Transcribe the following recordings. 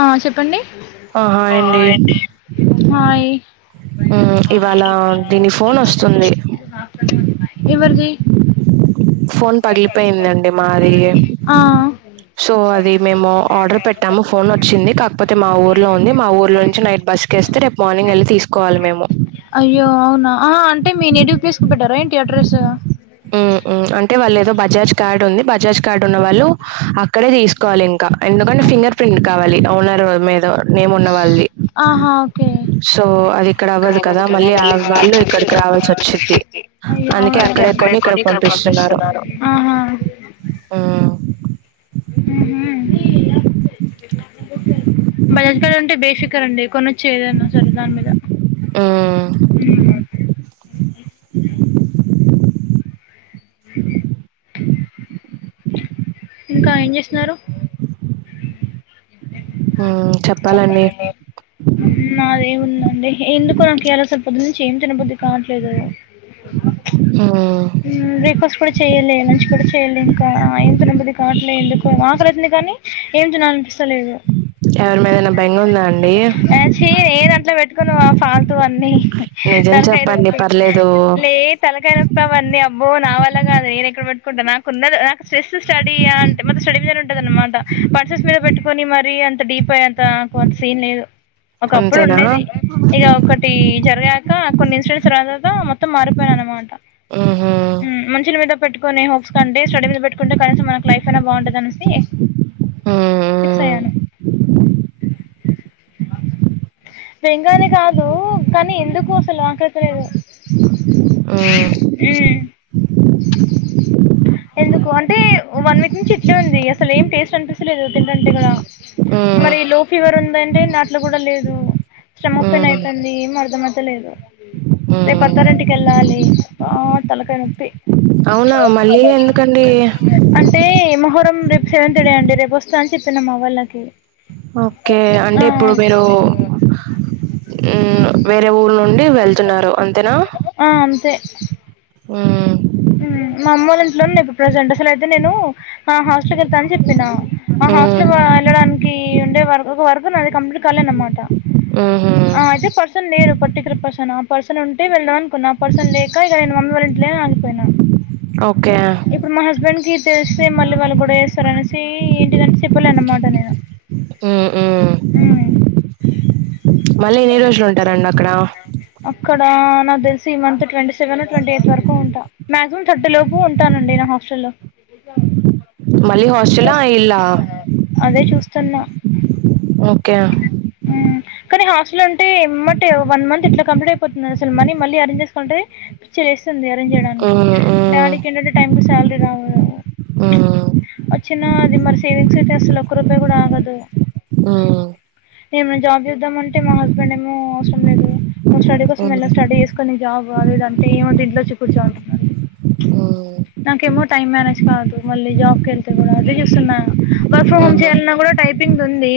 ఆ చెప్పండి ఆ! హాయ్ అండి. ఆయ్ హ్మ్. ఇవాళ దీని ఫోన్ ఒస్తుంది. ఎవరిదీ [unintelligible] ఫోన్ పగిలిపోయిందండి మాదీ ఆ సో అది మేము ఆర్డర్ పెట్టాము. ఫోన్ ఒచ్చింది కాకపోతే మా ఊర్లో ఉంది. మా ఊర్లో నుంచి నైట్ బస్కేస్తే రేపు మార్నింగ్ ఎళ్ళి తీసుకోవాలి మేము. అయ్యో అవునా! ఆ అంటే మీ నెటివ్ ప్లేస్కు పెట్టారా ఏంటి అడ్రసూ? మ్మ్ మ్మ్ అంటే వాళ్ళు ఏదో బజాజ్ కార్డ్ ఉంది బజాజ్ కార్డ్ ఉన్న వాళ్ళు అ క్కడే దీసుకోవాలి ఇంకా ఎందుకంటే ఫింగర్ ఫ్రింట్ కావాలి ఓనర్ మీద మేము ఉన్న వాళ్ళది. ఆహా ఓకే సో అది ఇక్కడ అవ్వదు కదా మళ్ళీ ఆ వాళ్ళు ఇక్కడికి రావాల్సోచ్చిద్ది, అందుకే అక్కడే కొని ఇక్కడికి పంపిస్తున్నారు. ఆ ఉహు కదండి కొనొచ్చు ఏదైనా సరే దాని మీద హ్మ్. మ్మ్ హ్మ్ ఇంకా ఏం జేస్తున్నారు? చెప్పాలండి అదే ఉందండి ఎందుకో నాకు ఎలా సరిపోద్దు నుంచి ఏం తినపోద్దు కావట్లేదు [inaudible] మ్మ్ బ్రేక్ఫాస్ట్ కూడా చెయ్యలె, లంచ్ కూడా చెయ్యలే ఇంకా ఏం తినబుద్ధి కావట్లే ఎందుకో ఆకలైతాంది కానీ ఏం తినాలనిపిస్తలేదు ఎవరి మీదైనా బెంగ ఉందా అండి ఆ చీ నేను అట్లా పెట్టుకున్నా ఫల్తూ అన్నీ త నిజం చెప్పండి పర్లేదు [unintelligible] లే తలకాయ ఇవన్నీ అబ్బో నా వల్ల కాదు నేను ఎక్కడ పెట్టుకుంటా నాకు ఉన్న నా స్ట్రెస్ స్టడీ అంటే మొత్తం స్టడీ మీదనే ఉంటుందన్నమాట పర్సెస్ మీద పెట్టుకొని మరి అంత డీప్ అయ్యాక [inaudible] సీన్ లేదు ఒకప్పుడు అంతేనా ఉండేది ఇక ఒకటి జరిగాక కొన్ని ఇన్సిడెన్స్ తర్వాత మొత్తం మారిపోయానన్నమాట మ్మ్ హ్మ్ మనుషుల మీద పెట్టుకునే హోప్స్ కంటే స్టడీ మీద పెట్టుకుంటే కనీసం మనకు లైఫ్ అయినా బాగుంటది అనేసి ఫిక్స్ అయ్యాను మా బెంగనే కాదు కానీ ఎందుకు అసలు ఆకలైతాలేదు మ్మ్ మ్మ్ ఎందుకు అంటే వన్ వీక్ నుంచి ఇట్లే ఉంది అసలు ఏం టేస్ట్ అనిపించలేదు తింటంటే కూడా మ్మ్ మరి లో ఫీవర్ ఉందంటే నోట్లో కూడా లేదు స్టమక్ పెయిన్ మ్మ్ మ్మ్ అయితాంది కడుపు నొప్పి లేదు రేపు మ్మ్ అత్తారింటికి వెళ్ళాలి అబ్బా తలకాయ నొప్పి అవునా మళ్ళీ ఎందుకండి అంటే మొహరం రేపు సెవంత్ డే అంటే రేపు వస్తా అని చెప్పిన అమ్మా వాళ్ళకి ఓకే అంటే ఇప్పుడు మీరు మ్మ్ వేరే ఊరు నుండి వెళ్తున్నారు అంతేనా ఆ అంతే మ్మ్ [unintelligible] ఇప్పుడు ప్రజెంట్ అసలు అయితే నేను హాస్టల్ వెళ్తా అని చెప్పిన ఆ మ్మ్ హాస్టల్ వెళ్ళడానికి ఉండే వర్ ఒక వర్కున్నది కంప్లీట్ కాలే అన్నమాట మ్మ్ హ్మ్ ఆ అది ప న్ లేదు పర్టికులర్ పర్సన్ ఆ పర్సన్ ఉంటే వెళ్దాం అనుకున్నా ఆ పర్సన్ లేక ఇగ నేన్ మమ్మీ వాళ్ళింట్లే పోయిన ఓ ఇప్పుడు మా హస్బెండ్ కి తెలిస్తే మళ్ళీ వాళ్ళు గొడవ చెస్తారు అనేసి ఏంటిదంటే చెప్పలే అన్నమాట నేను ఉ ఉ్ ఉమ్ అక్కడ నాకు దెల్సి ఈ month twenty seven twenty eight వరకు ఉంటా మాక్సిమం థర్టీ లోపు ఉంటానండి నా హాస్టల్లో మళ్ళీ హాస్టలా ఇల్లా అదే చూస్తున్నా ఓకే ఉమ్ కానీ హాస్టల్ ఉంటే ఎమ్మాటే వన్ మంత్ ఇట్లా కంప్లీట్ అయిపోతుంది అసల్ మనీ మళ్ళీ అరేంజ్ చేసుకువంటే పిచ్చి లేస్తు స్తుంది అరేంజ్ చేయడానికి మ్మ్ మ్మ్ డాడీకి ఏంటంటే టైంకి శాలరీ రావ్ గదా హ్మ్ వచ్చిన అది మరి సేవింగ్స్ అయితే అసలు ఒక్క రూపాయి కూడా ఆగదు ఆ ఏమైనా జాబ్ చేస్ద్దామంటే మా హస్బెండ్ ఏమో అవసరం లేదు నువ్ స్టడీ కోసం ఎళ్లావ్ స్టడీ చేసుకొని జాబ్ అది ఇది అంటే ఏమోద్దు ఇంట్లోచ్చి కూర్చొ అంటున్నాడు ఉ నాకేమో టైమ్ మేనేజ్ కాదు మళ్ళీ జాబ్ కెళ్తే గుడా అదే చూస్తున్నా వర్క్ ఫ్రమ్ హోమ్ హ్మ్ చేయాలన్నా కూడా టై పింగ్ ఉంది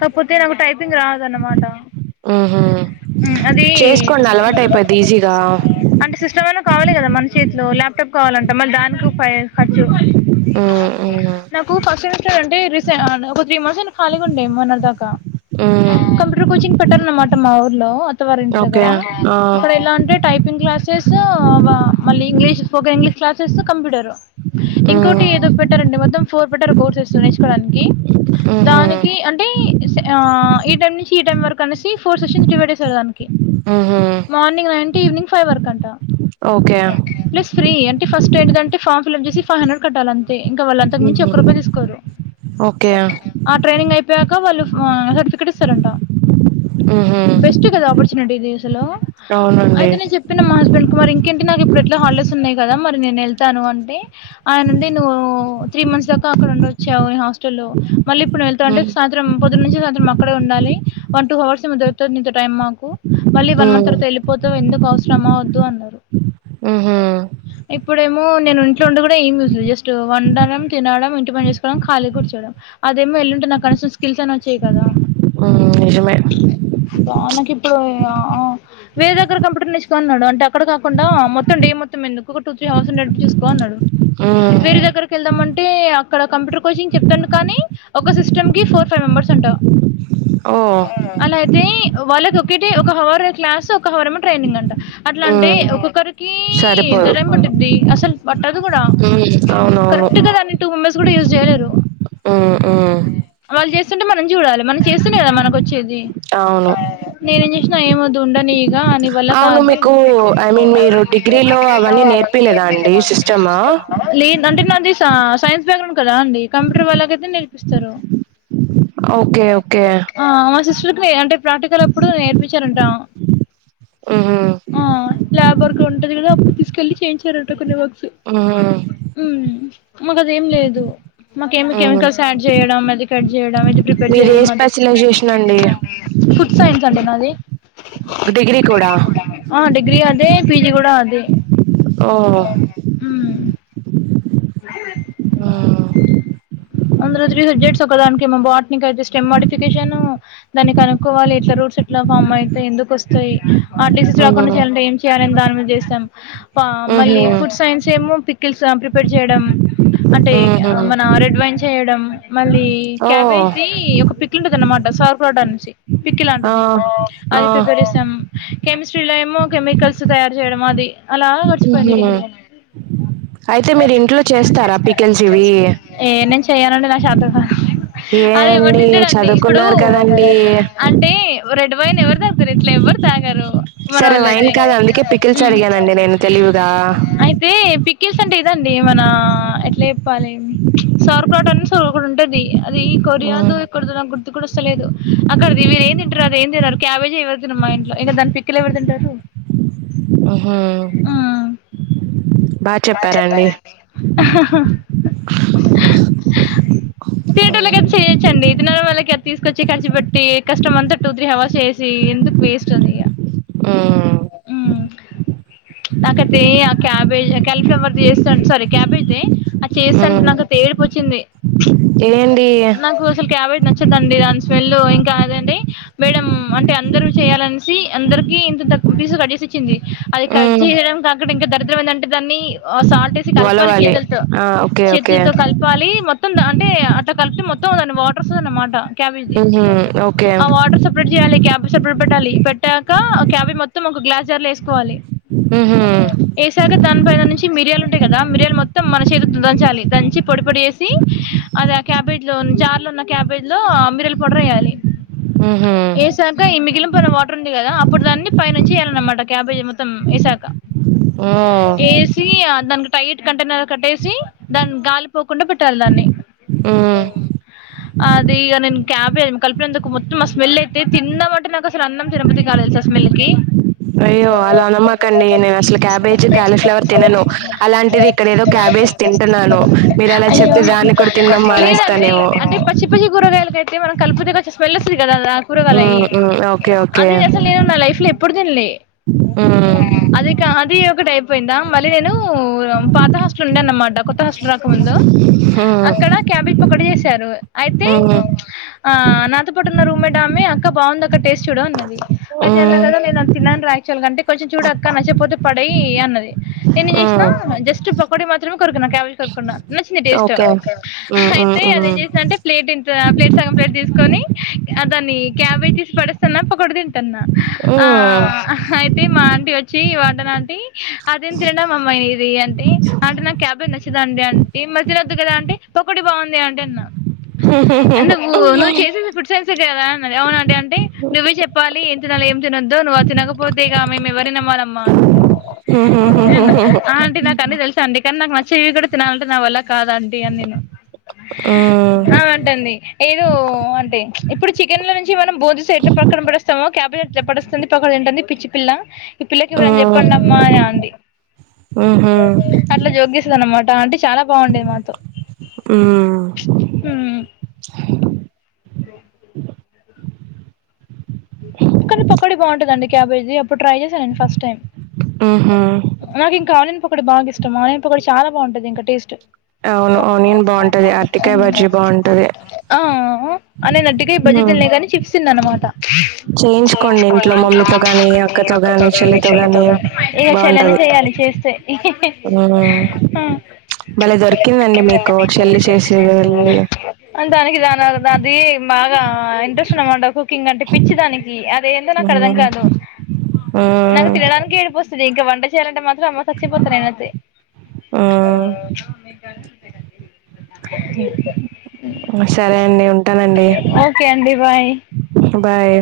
కాకపోతే నాకు టైపింగ్ రాదన్నమాట ఊహూ అది చేసుకోండి అలవాటు అయిపోద్ది ఈజీగా అంటే సిస్టర్ వాళ్ళ కావాలి కదా మన చేతులో ల్యాప్టాప్ కావాలంటే మళ్ళీ దానికొ ఫై ఖర్చు హ్మ్ హ్మ్ నాకు ఫస్ట్ సెమిస్టర అంటే రీసె అ ఒక త్రీ మంత్స్ అలా ఖాలిగుండె మొన్నర్ దాకా హ్మ్ కంప్యూటర్ కోచింగ్ పెట్టారన్నమాట మా ఊర్లో అత్తవారి ఇంటి ఓకే దగ్గర ఆ అక్కడ ఎలా ఉంటే టైపింగ్ క్లాసెస్ మళ్ళీ English spoken English classes computer హ్మ్ ఇంకోటి ఏదో పెట్టారండి మొత్తం ఫోర్ పెట్టర్ కోర్సెస్ నేర్చుకోవడానికి ఊహూ దానికి అంటే అ ఈ టైమ్ నుంచి ఈ టైం వరకు అనేసి ఫోర్ సెషన్ డివైడ్ చేసారు దానికి ఆహా టీవినింగ్ ఫైవ్ వరకు అంట ప్లీస్ ఫ్రీ అంటే ఫస్ట్ ఏంటిదింటే ఫామ్స్ ఫిలప్ చేశి ఫైవ్ హండ్రెడ్ కట్టాలం ఇంకా వాళ్ళంతకు మించి ఊహూ ఒక్క రూపాయి తీసుకోరు ఓకే ఆ ట్రైనింగ్ అయిపోయాక వాళ్ళు అ సర్టిఫికెట్ ఇస్తారంట ఊహూ బెస్ట్ కదా ఆపర్చునిటీది అసలు అవునండి అయితే నే చెప్పిన మా హస్బండ్ కు మర్ ఇంకేంటి నాకు ఇప్పుడు ఎట్లా హాలిడేస్ న్నాయి కదా మరి నేను ఎళ్తాను అంటే ఆయనుండి నువ్వు త్రీ మంత్స్ దాకా అక్కడుండచ్చావు హస్టల్లో మళ్ళీ ఇప్పుడు ఎళ్తాంటే హ్మ్ సాయంత్రం పొదునుంచి సాయంత్రం అక్కడే ఉండాలి వన్ టూ అవర్స్ దొరుకుతది నీతో టైమ్ మాకు మళ్ళీ వన్ మంత్ హ్మ్ తర్వాత వెళ్ళిపోతవ్ ఎందుకు అవస రమ వద్దు అన్నారు ఊహూ ఇప్పుడేమో నేను ఇంట్లో ఉండి కూడా ఏం [unintelligible] జస్ట్ వండడం తినడం ఇంటి పని చేసుకోవడం ఖాళీ కూర్చోడం అదేమో ఎల్లుంటే నాకు కనీసం స్కిల్స్ అన్నా వచ్చేయి కదా హ్మ్ నిజమే అబ్బా నాకి ఇప్పుడు వేరే దగ్గర కంప్యూటర్ నేర్చుకో అన్నాడు అంటే అక్కడ కాకుండా మొత్తండి మొత్తం ఎందుకు ఒక టూ త్రీ హవర్స్ ఉండేట్టు చూసుకో అన్నాడు హ్మ్ వేరె దగ్గర వెళ్దామంటే అక్కడ కంప్యూటర్ కోచింగ్ చెప్తాండు కానీ ఒక సిస్టమ్ కి ఫోర్ ఫైవ్ మెంబర్స్ అంట ఓ హలో అయితే వాళ్ళకి ఒకటి ఒక హవర్ క్లాస్ ఒక హవరేమో ట్రైనింగ్ అంట అట్లా అంటే హ్మ్ ఒక్కొక్కరి కి ఎంత సరిపోదు టైం పట్టుది అసలు పట్టదు గూడా హ్మ్ అవునవును కరెక్ట్ గా టూ మెంబర్స్ గూడా జేయలేరు హ్మ్ హ్మ్ వాళ్ళు జేస్తుంటే మనం జూడాలి మనం చేస్తనే గదా మనకు వచ్చేది అవును నేనేం జేసిన ఏం వద్దు ఉండని ఇగ అని వల్ల అవును కాదు మీకు ఐ మీన్ అది మీరు డిగ్రీలో అవన్నీ అవన్ని నేర్పియలేదా అండి నేర్పీయలేదా సిస్టమా? అండి లే అంటే నాది సా సైన్స్ బ్యాగ్రౌండ్ కదా అండి కంప్యూటర్ వాళ్ళకైతే నేర్పిస్తరు ఓకే ఓకే చురుక్కునే అంటే ప్రాక్టికల్ అప్పుడు నేర్పించారంటా హుహు. ఆ ల్యాబ్ వర్కు ఉంటది కదా అప్పుడు తీసుకెళ్ళి చేయించారంట కొన్ని వర్ ఉమ్ మాకు అదేం లేదు మాకేమి హ్మ్. కెమికల్స్ యాడ్ చేయడం అది కట్ చేయడం ఇది ప్రి మీది ఏ స్పెషలైజేషన్ అండి ఫుడ్ సైన్స్ అండి నాది డిగ్రీ కూడా. డిగ్రీ అదే పీజి గూడా అదే ఆ ఉమ్ [inaudible] ఉమ్ అందులో త్రీ సబ్జెక్ట్స్ ఒక దానికి ఏమో బాట్ని కైతే స్టెమ్ మాడిఫికేషన్ దానికి కనుక్కోవాలి ఎట్లా రూట్స్ ఎట్లా ఫామ్ అయితయ్ ఎందుకు వస్తాయి ఆ డిసీస్ రాకుండా హ్మ్. చేయాలంటే ఏం చేయాలని దాని మీద చేస్తాం హుహు. మళ్ళీ ఫుడ్ సైన్స్ ఏమో పిక్కిల్స్ ప్రిపేర్ చేయడం అంటే హుహు. మన రెడ్ వైన్ చేయడం మళ్ళీ క్యాబేజ్ ఓహ్! ది ఒక పికిల్ ఉంటది అన్నమాట సార్ ప్రోట నుంచి పికిల్ ఆ! లాంటిది ఆ! అది ప్రిపేర్ చేస్తాం కెమిస్ట్రీలో ఏమో కెమికల్స్ తయారు చేయడం అది అలా గడిచిపోయింది హుహు. డిగ్రీ అయితే మీరు ఇంట్లో చేస్తారా పికిల్స్ ఇవి? ఏ నేను చేయనండి నాకు షేతగాదు అది ఎవరు ఏండి దింటరండి ఇప్పుడు చదువుకున్నారు కదండీ. అంటే రెడ్ వైన్ ఎవరు దాతరు ఇంట్లో మరి తాగరు సరే వైన్ మనోలైతే కాదు అందుకే పికిల్స్ ఉమ్ అడిగానండి నేను తెలివిగా. అయితే పికిల్స్ ఇదండి మన ఎట్లా చెప్పాలి సర్కాటన్స్ ఒకటుంటది అది హ్మ్. కొరియాదో ఎక్కడదో నాకు గుర్తు కూడా వస్తలేదు అక్కడది వీరు ఏం తింటారు ఏం తినరు క్యాబేజి ఎవరు తినరు మా ఇంట్లో దాని పికిల్ ఎవరు దింటారు ఉమ్ హూ చెప్పారా అండి తినేటోళ్ళ కైతే చేయొచ్చండి తినని వాళ్ళకి తీసుకొచ్చి ఖర్చు పెట్టి కష్టం అంతా టూ త్రీ హవర్స్ చేసి ఎందుకు వేస్ట్ అది ఇగ ఉమ్ నాకైతే ఏ ఆ క్యాబేజ్ క్యాలిఫ్లవర్ జేస్తా సారీ క్యాబేజే ఆది చేస్త అంటే ఉమ్ నాకైతే ఏడుపు వచ్చింది ఇదేంటి నాకు అసలు క్యాబేజ్ నచ్చదండి దాని స్మెల్ ఇంకా కాదండి మేడం అంటే అందరూ చేయాలనేసి అందరికి ఇంతింత పీసు కట్ జేసి ఇచ్చింది అది కట్ ఉమ్ జేయడం కాకుండా ఇంకా దరిద్రం ఏందంటే దాన్ని సాల్ట్ యేసి కలపాలి వలవాలి చేతులతో ఆ ఓకే ఓకే చేతులతో కలపాలి మొత్తం అంటే అట్ట కలిపితే మొత్తం మొత్తం దాని వాటర్ వస్తది అన్నమాట క్యాబేజ్ ది ఉహు ఓకే ఆ వాటర్ సపరేట్ చేయాలి క్యాబేజ్ సపరేట్ పెట్టాలి. పెట్టాక క్యాబేజ్ మొత్తం ఒక గ్లాస్ జార్ల యేసుకోవాలి ఉహు యేసాక దాని పైన నుంచి మిరియాలు ఉంటయ్ గదా మిరియాలు మొత్తం మన చేతితో దంచాలి దంచి పొడి పొడి చేసి అది ఆ క్యాబేజ్ లో జార్ లో నా క్యాబేజ్ లో మిరియాల పౌడర్ వేయాలి ఉహు యేసాక ఈ మిగిలిపోయిన వాటర్ ఉన్ ఉంది కదా అప్పుడు దాన్ని పైనుంచి వెయాలన్నమాట క్యాబేజ్ మొత్తం ఏసాక ఓ ఏ సి అదన్ టైట్ కంటైనర్ కట్టేసి దాన్ని గాలిపోకుండా పెట్టాలి దాన్ని ఉమ్ అది ఇగ నేన్ క్యాబ్ ఏమి కలిపినందుకు మొత్తం మా స్మెల్ అయితే తిందాం అంటే నాక్ అసలు అన్నం తినబుద్ధి కాలే తెల్సా ఆ స్మెల్ కి అయ్యో అలా అనమాకండి నేను అసలు క్యాబేజ్ అ క్యాలీఫ్లవర్ తినను అమ్మలు అలాంటిది అలాంటి ఇక్కడ ఏదో క్యాబేజ్ తింటున్నాను మీరు అలా అయ్యో చెప్తే దాన్ని కూడా తినడం లేదండి మానేస్తానేమో అంటే పచ్చి పచ్చి కూరగాయలు అయితే మనం కలిపుతే కొంచం స్మెల్ వస్తది కదా అది ఆ కూరగాయాలయి ఉమ్ ఉమ్ ఓకే ఓకే అది అసలు నేను నా లైఫ్ లో ఎప్పుడు తినలే ఉమ్ అది కా అది ఒకటి అయిపోయిందా మళ్ళీ నేను పాత హాస్టల్ ఉండే అన్నమాట కొత్త హాస్టల్ రాకముందు అక్కడ ఉమ్ క్యాబేజ్ పకోడీ చేశారు అయితే ఉమ్ ఆ నాత పట్టున్న రూమ్ మెట్ ఆమే అక్క బాగుంది అక్క టేస్ట్ చూడు అన్నది. అయితే అన్నా ఉమ్ కదా నేను అతి తినను రా కొంచెం చూడు అక్క నచ్చపోతే పడేయి అన్నది. నేనేం చేసిన ఉమ్ జస్ట్ పకోడి మాత్రమే కొరుకిన్నా క్యాబేజ్ కొరుకుండా నచ్చింది టేస్ట్ ఓకే ఉమ్ ఉమ్ అయితే అదేం ఉమ్ చేసందింటే ప్లేట్ ఇంత ప్లేట్ సగం ప్లేట్ తీసుకొని అదాని క్యాబేజీస్ పడేస్తాన్నా పకోడీ తింటున్నా ఆ ఉహు అయితే మా ఆంటీ వచ్చి వార్డెనాంటీ అదే ఏం తినడం అమ్మాయి ఫ్రీ అంటే నాకు క్యాబే నచ్చదాండి అంటే మధ్యల వద్దు కదా అంటే ఒకటి బాగుంది అంటన్నా అంటే నువ్వు నువ్వు చేసేది ఫుడ్ సైన్సె కదా అన్నది అవును అంటే నువ్వే చెప్పాలి ఎంతినలో ఏం తినొద్దో నువ్వు తినకపోతేగా మేము ఎవరిని నమ్మాలమ్మా అన్నాది. ఊ అంటీ నాకు అన్నీ తెలుసా ఆంటీ కానీ నాకు నచ్చయి కూడా తినాలంటే నా వల్ల కాదంటీ అని నేను హా అంటంది. ఏదో అంటే ఇప్పుడు చికెన్ల నుంచి మనం బోధిస్ ఎట్లా ప్ర అక్కడ పడస్తాము క్యాబిజ్ ఎట్లా పడుస్తుంది పకోడీ తింటుంది. పిచ్చి పిల్ల పిల్లకి ఎవరని చెప్పండమ్మా అని అంది అట్లా జోగ్జేసింది అన్నమాట అంటే చాలా బాగుండేది మాతో హ్మ్ లో కానీ పకోడీ బాగుంటుందండి క్యాబేజీ అప్పుడు ట్రై చేశాను నేను ఫస్ట్ టైం నాకు ఇంకా ఆనీయన్ పకోడి బాగా ఇష్టం ఆనియన్ పకోడి చాలా బాగుంటది ఇంకా టేస్ట్ అవు బాగుంటది ఆ అనేనట్టుగా ఈ బడ్జి తినలే కాని చిప్స్ తిన్న అనమాట చేయించుకోండి ఇంట్లో మమ్మీతో కాని అక్కతో కాని చెల్లితో కాని ఇక చెల్లనే చే చేయాలి చేస్తే ఆ ఆ, చేసేది వెళ్ళి దానికి దానీ ఆ అది మా ఇంట్రెస్ట్ అన్నమాట కుకింగ్ అంటే నికి అదేందో నాకు అర్థం కాదు నాకు తినడానికి ఏడిపో వస్తది ఇంకా వంట చేయాలంటే మాత్ ఇగ సచ్చిపోత నేనైతే ఆ సరే అండి ఉంటా ఓకే అండి బాయ్ బాయ్